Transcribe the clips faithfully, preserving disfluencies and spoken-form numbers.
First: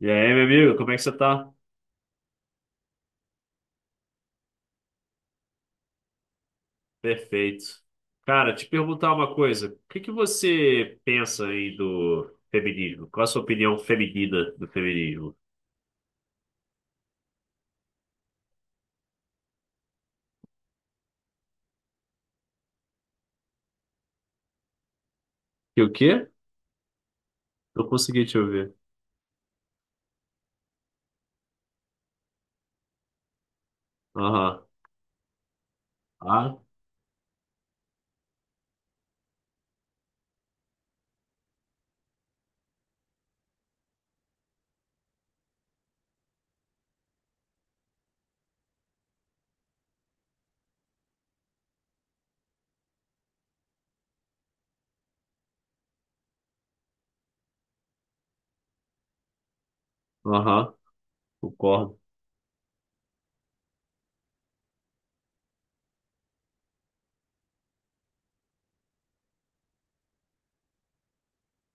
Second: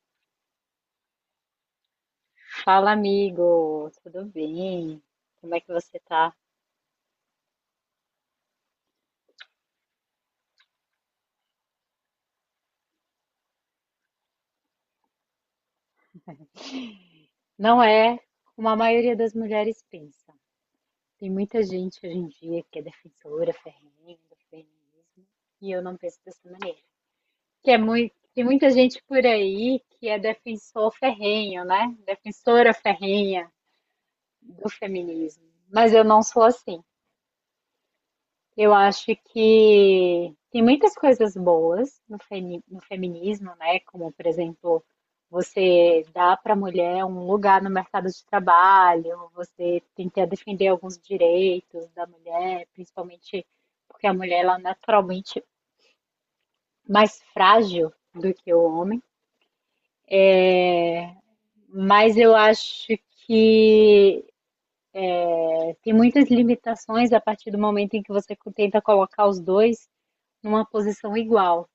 E aí, meu amigo, como é que você tá? Fala, amigo, tudo bem? Como é que você tá? Perfeito. Cara, te perguntar uma coisa. O que que você pensa aí do feminismo? Qual a sua opinião feminina do feminismo? Não é como a maioria das mulheres pensa. Tem muita gente hoje em dia que é defensora ferrenha do feminismo e Que eu o não penso quê? dessa maneira. Que é Não muito, consegui te tem muita ouvir. gente por aí que é defensor ferrenho, né? Defensora ferrenha Aham. do feminismo. Mas eu não sou Ah, assim. Eu acho que tem muitas coisas boas no, femi- no feminismo, né? Como, por exemplo, você dá para a mulher um lugar no mercado de trabalho, você tenta defender alguns direitos da mulher, principalmente porque a mulher ela é naturalmente mais frágil do que o homem. aham. Concordo. Mas eu acho que tem muitas limitações a partir do momento em que você tenta colocar os dois numa posição igual.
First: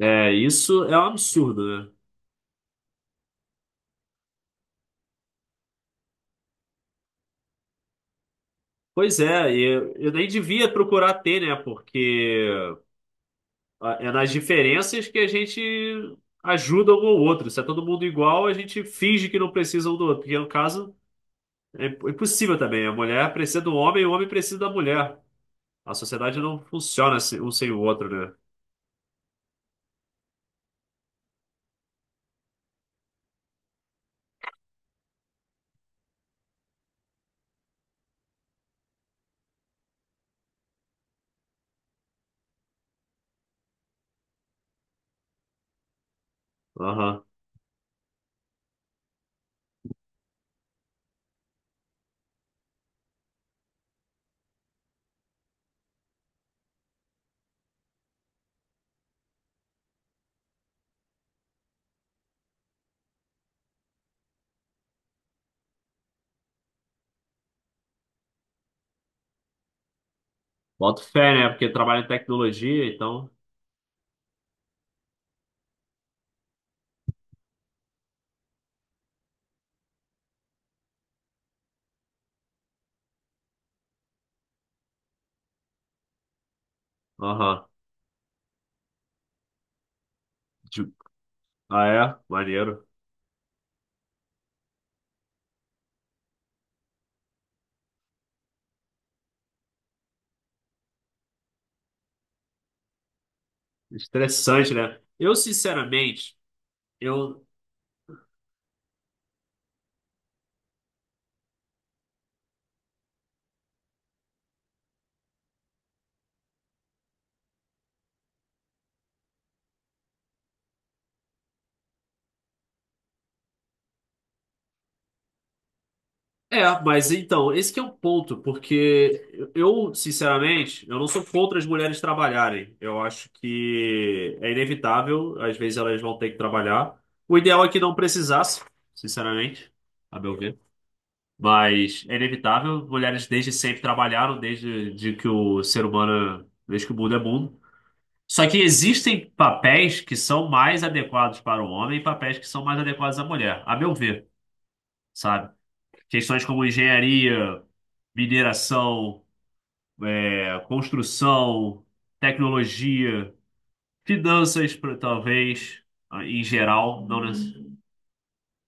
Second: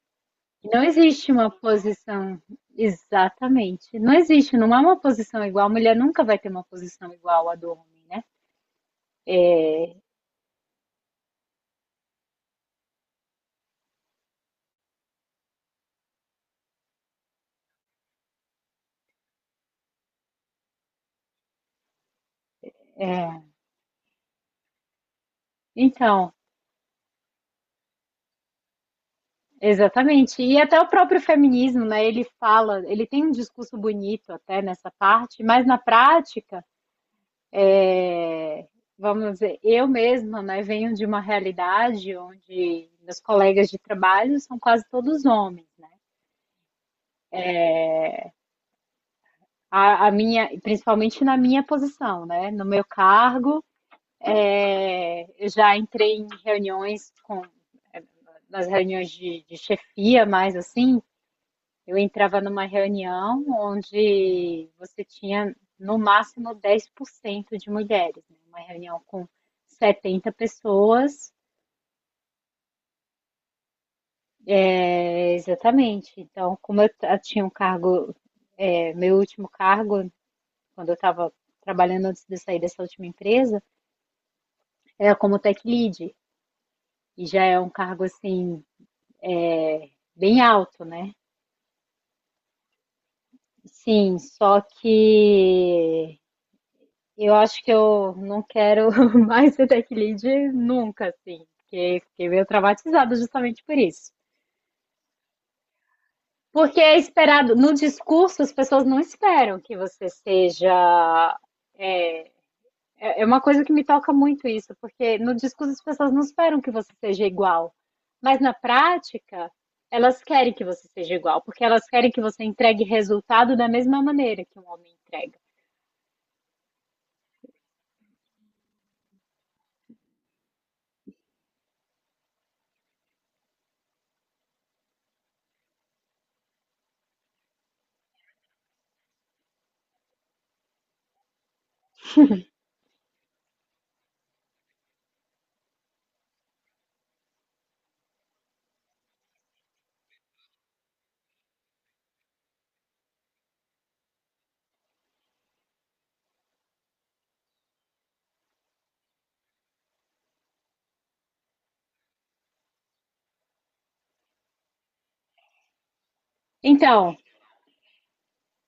É, Não isso é um existe uma absurdo, né? posição exatamente. Não existe, não há uma posição igual. A mulher nunca vai ter uma posição igual à do homem, né? Pois é, e eu, eu nem devia procurar ter, né? Porque a- é nas diferenças que a gente ajuda um ao outro. Se é todo mundo igual, a gente finge que não precisa um do outro. Porque, no caso, é impossível também. A mulher precisa do homem e o homem precisa da mulher. A Então, sociedade não funciona se- um sem o outro, né? exatamente. E até o próprio feminismo, né? Ele fala, ele tem um discurso bonito até nessa parte, mas na prática, é, vamos dizer, eu mesma, né, venho de uma realidade onde meus colegas de trabalho são quase todos homens. Aham. A, a minha, principalmente na minha posição, né? No meu cargo, é, eu já entrei em reuniões com, é, nas reuniões de, de chefia, mas assim, eu entrava numa reunião onde você tinha no máximo dez por cento de mulheres, né? Uma reunião com setenta Boto fé, pessoas, né? Porque trabalha em tecnologia, então. é, exatamente. Então, como eu t- eu tinha um cargo, é, meu último cargo, quando eu estava trabalhando antes de sair dessa última empresa, era como tech lead, e já é Aham. um cargo assim, bem alto, De- né? Ah, é? Maneiro. Sim, só que eu acho que eu não quero mais ser tech lead nunca, assim, porque fiquei meio traumatizada justamente por isso. Estressante, né? Eu, sinceramente, Porque é eu. esperado, no discurso as pessoas não esperam que você seja. É, é é uma coisa que me toca muito isso, porque no discurso as pessoas não esperam que você seja igual, mas na prática elas querem que você seja igual, porque elas querem que você entregue resultado da mesma maneira que um homem entrega. É, mas então, esse que é um ponto, porque eu, sinceramente, eu não sou contra as mulheres trabalharem. Eu acho que é inevitável, às vezes elas vão ter que trabalhar. O ideal é que não precisasse, sinceramente, a meu ver. Mas é inevitável, mulheres desde sempre trabalharam, desde de que o ser humano, desde que o mundo é mundo. Só que existem papéis que são mais adequados para o homem e papéis que são mais adequados à mulher, a meu ver, sabe? Questões como engenharia, mineração, é, construção, tecnologia, finanças, pro- talvez, em geral, Então, não necessariamente.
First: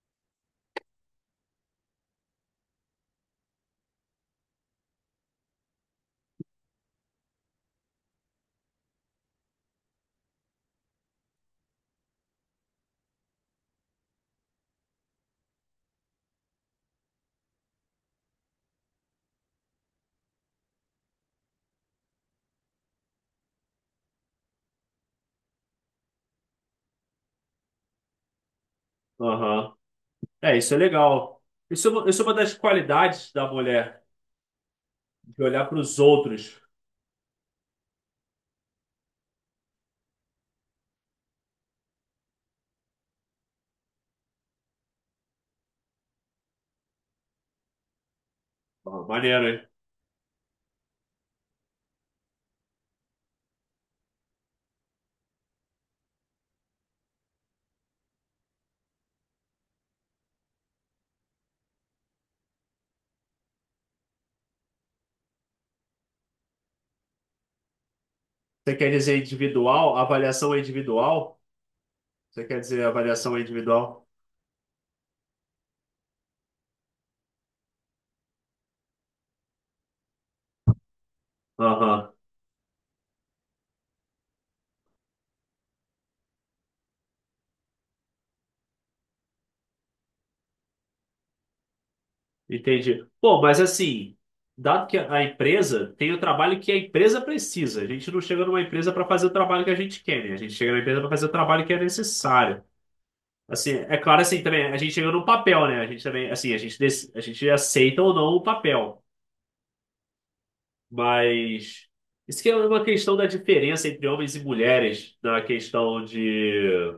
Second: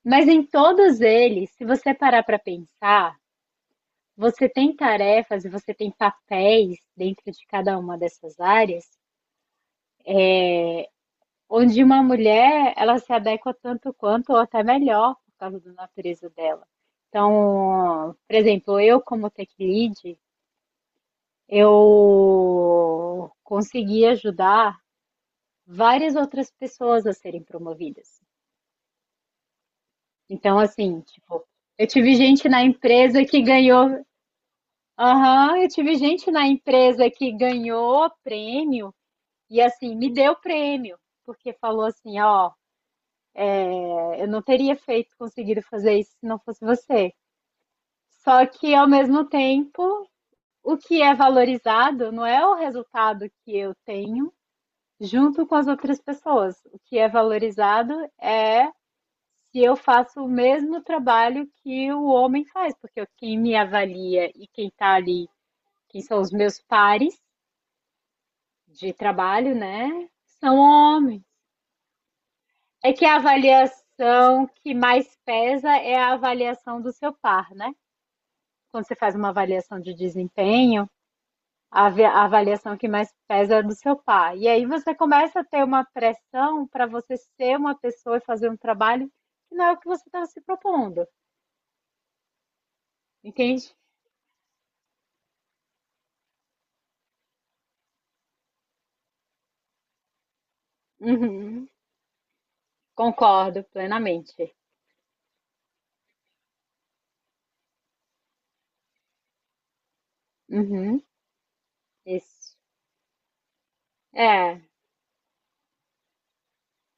mas em todos eles, se você parar para pensar, você tem tarefas e você tem papéis dentro de cada uma dessas áreas, onde uma mulher ela se adequa tanto quanto ou até melhor por causa da natureza dela. Então, por exemplo, eu como tech lead, eu consegui ajudar várias outras pessoas a serem promovidas. Aham. É, Então, isso é assim, legal. tipo, Isso eu é uma, tive isso é uma gente das na empresa qualidades que da mulher, ganhou de aham, olhar eu para tive os gente na outros. empresa que ganhou prêmio e assim, me deu prêmio, porque falou assim, ó, é, eu não teria feito, conseguido fazer isso se não fosse você. Só que ao Ó, mesmo maneiro, hein? tempo, o que é valorizado não é o resultado que eu tenho junto com as outras pessoas. O que é valorizado é se eu faço o mesmo trabalho que o homem faz, porque quem me avalia e quem tá ali, quem são os meus pares Você quer de dizer trabalho, individual? né? Avaliação São é homens. individual? Você quer dizer É que a avaliação é individual? avaliação que mais pesa é a avaliação do seu par, né? Quando você faz uma avaliação de desempenho, a av- Aham, a avaliação que mais pesa é do seu par. E aí você começa a ter uma pressão para você ser uma pessoa e fazer um trabalho que não é o que você estava se propondo, entendi. Pô, mas entende? assim, dado que a empresa tem o trabalho que a empresa precisa, a gente não chega numa empresa para fazer o trabalho que a gente quer, né? A gente chega na empresa para fazer o trabalho Uhum. que é necessário. Concordo Assim, é claro assim plenamente. também, a gente chega num papel, né? A gente também, assim, a gente, dec- a gente aceita ou não o papel, Uhum. mas isso que é Isso. uma questão da diferença entre homens e É. mulheres na questão de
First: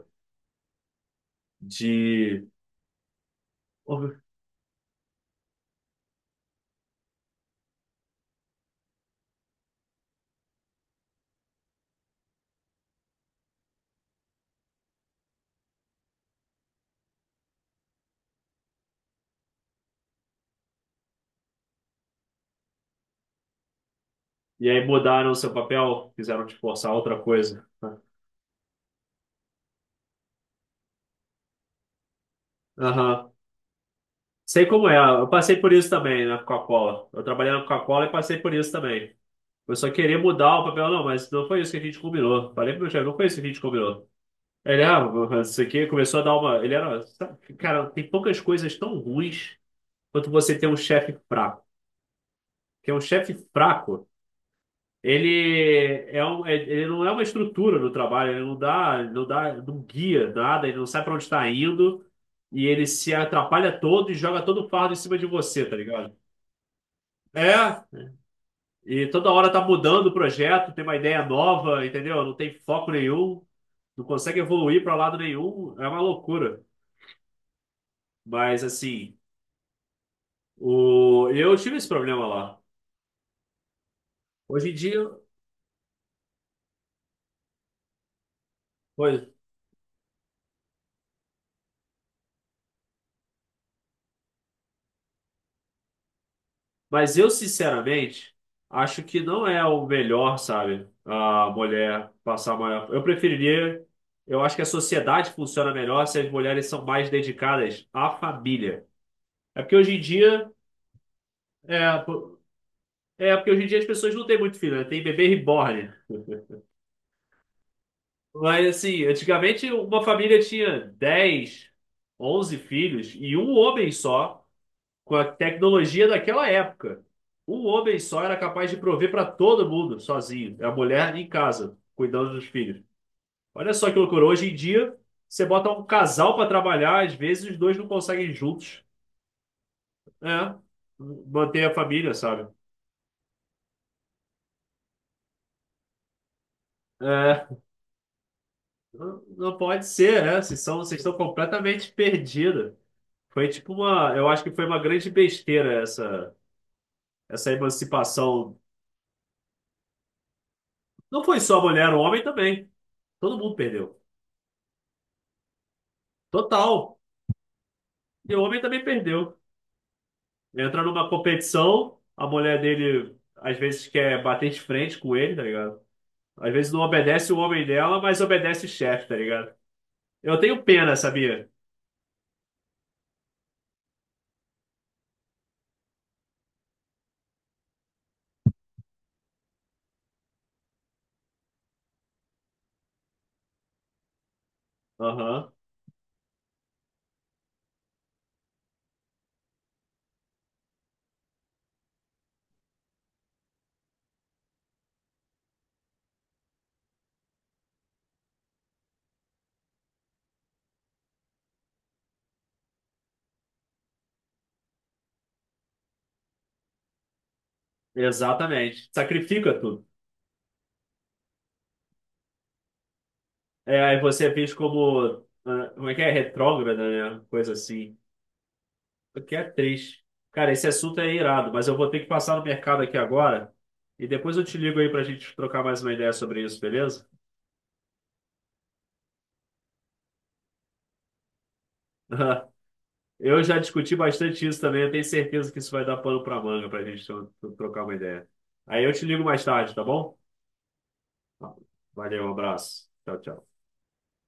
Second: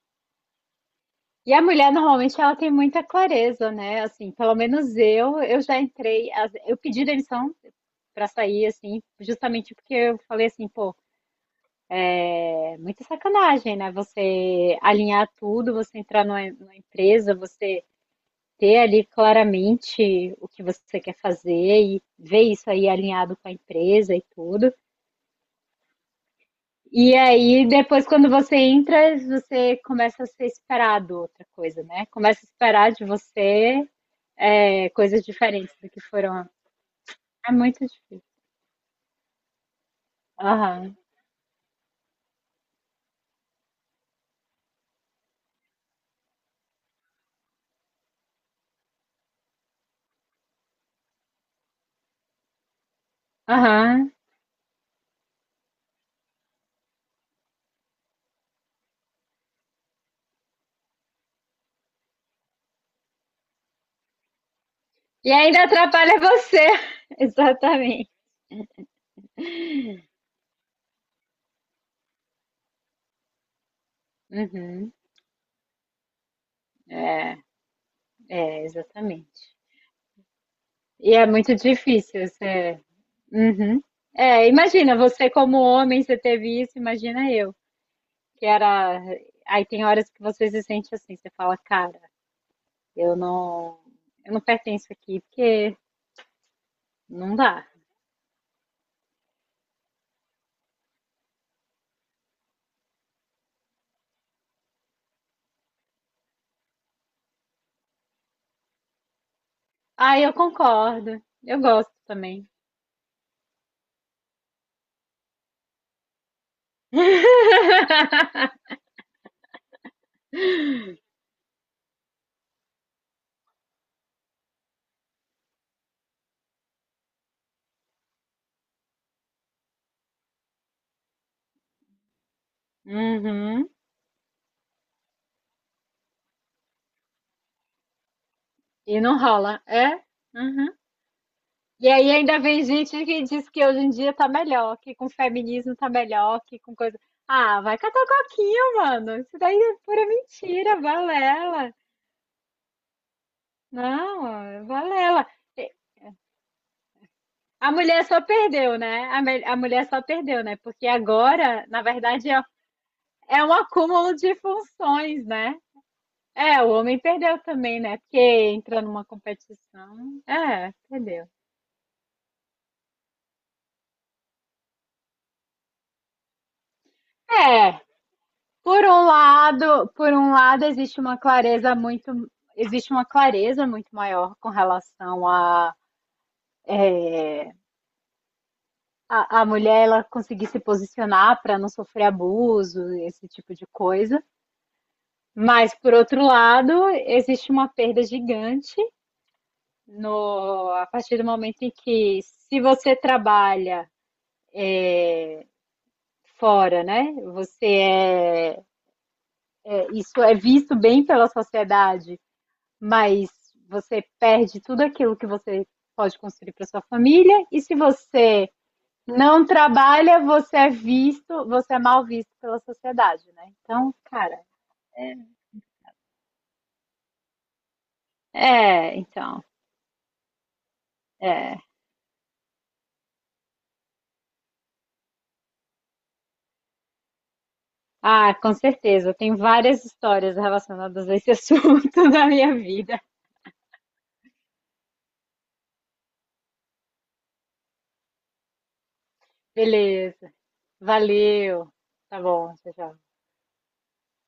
E a mulher normalmente de. ela tem muita clareza, né? Assim, pelo menos eu, eu já entrei, as- eu pedi demissão pra sair, assim, justamente porque eu falei assim, pô, é muita sacanagem, né? Você alinhar tudo, você entrar numa, numa empresa, você ter ali claramente o que você quer fazer e ver isso aí alinhado com a empresa e E tudo. aí mudaram o seu papel, quiseram te forçar a E outra coisa, aí, né? depois, quando você entra, você começa a ser esperado outra coisa, né? Começa a esperar de Aham. você Sei como é, é. coisas Eu passei por diferentes isso do que também na foram. Coca-Cola. Eu trabalhei É na muito Coca-Cola e difícil. passei por isso também. Eu só queria mudar o papel, Aham, não, mas não foi isso que a gente combinou. Falei pro meu chefe, não foi isso que a gente combinou. Ele, ah, isso aqui começou a dar uma. Ele era, sabe, cara, tem poucas coisas tão ruins quanto você ter um chefe fraco. Porque um chefe fraco, aham. ele, é um, é- ele não é uma estrutura no trabalho, ele não dá, não dá, não guia nada, ele não sabe para onde está indo e ele se atrapalha todo e joga todo o fardo em cima de E ainda você, tá ligado? atrapalha você. É, Exatamente. e toda hora tá mudando o projeto, tem uma ideia nova, entendeu? Não tem foco nenhum, não consegue evoluir Uhum. para lado nenhum, é uma loucura. Mas É, assim, exatamente. E é o, muito eu tive esse problema difícil lá. você. Uhum. É, Hoje em imagina, dia, você como homem, você teve isso, imagina eu, que era. pois, Aí tem horas que você se sente assim, você fala, cara, eu não, eu não pertenço aqui, porque mas eu, não dá. sinceramente, acho que não é o melhor, sabe? A mulher passar maior. Eu preferiria. Eu acho que a sociedade funciona melhor se as mulheres são mais dedicadas à família. É porque hoje em Ah, eu dia. concordo. Eu gosto É, po- também. É porque hoje em dia as pessoas não têm muito filho, né? Tem bebê reborn. Mas assim, antigamente uma família tinha dez, onze filhos e um homem só, com a tecnologia daquela época. Um homem só era capaz de prover para todo mundo, sozinho. É. A mulher em casa, cuidando dos filhos. Uhum. Olha só que loucura. Hoje em dia, você bota um casal para trabalhar, às vezes os dois não conseguem juntos, E não rola. É? né? Uhum. Manter a E aí família, ainda sabe? vem gente que diz que hoje em dia tá melhor, que com feminismo tá melhor, que com coisa. É, Ah, vai catar coquinho, mano. não Isso não daí é pode pura ser, né? Vocês são, mentira, vocês estão valela. completamente perdidos. Foi tipo uma, eu acho que Não, foi uma grande valela. besteira essa, essa A mulher só emancipação. perdeu, né? A, mel- a mulher só perdeu, né? Porque Não foi só a agora, na mulher, o homem verdade, é, também. Todo é um mundo perdeu. acúmulo de funções, né? É, o Total. homem perdeu também, né? Porque E o homem entra também numa perdeu. competição. É, Entra numa perdeu. competição, a mulher dele às vezes quer bater de frente com ele, tá ligado? Às vezes não obedece o homem É, dela, mas obedece o por um chefe, tá ligado? lado, por um Eu tenho lado pena, existe uma sabia? clareza muito, existe uma clareza muito maior com relação a a, a mulher ela conseguir se posicionar para não sofrer abuso, esse tipo de coisa. Aham, Mas por outro lado, existe uma perda gigante no a partir do momento em que se você trabalha é, fora, né? Você é, é isso é visto bem pela sociedade mas você perde tudo aquilo que você pode construir para sua família, e se você exatamente. não Sacrifica tudo. trabalha, você é visto, você é mal visto pela sociedade, né? É, Então, aí você é cara, visto é, como, ah, como é que é? Retrógrada, né? Coisa assim. é, O que é então, triste. Cara, esse assunto é irado, é. mas eu vou ter que passar no mercado aqui agora. E depois eu te ligo aí pra gente trocar mais uma ideia sobre isso, beleza? Ah, com certeza, tem várias histórias relacionadas a esse assunto na minha vida. Eu já discuti bastante isso também. Eu tenho certeza que isso vai dar pano para manga para a gente tro- trocar uma ideia. Aí eu te ligo mais tarde, tá bom? Beleza. Valeu. Tá Valeu, um bom, tchau, abraço. tchau. Tchau, tchau.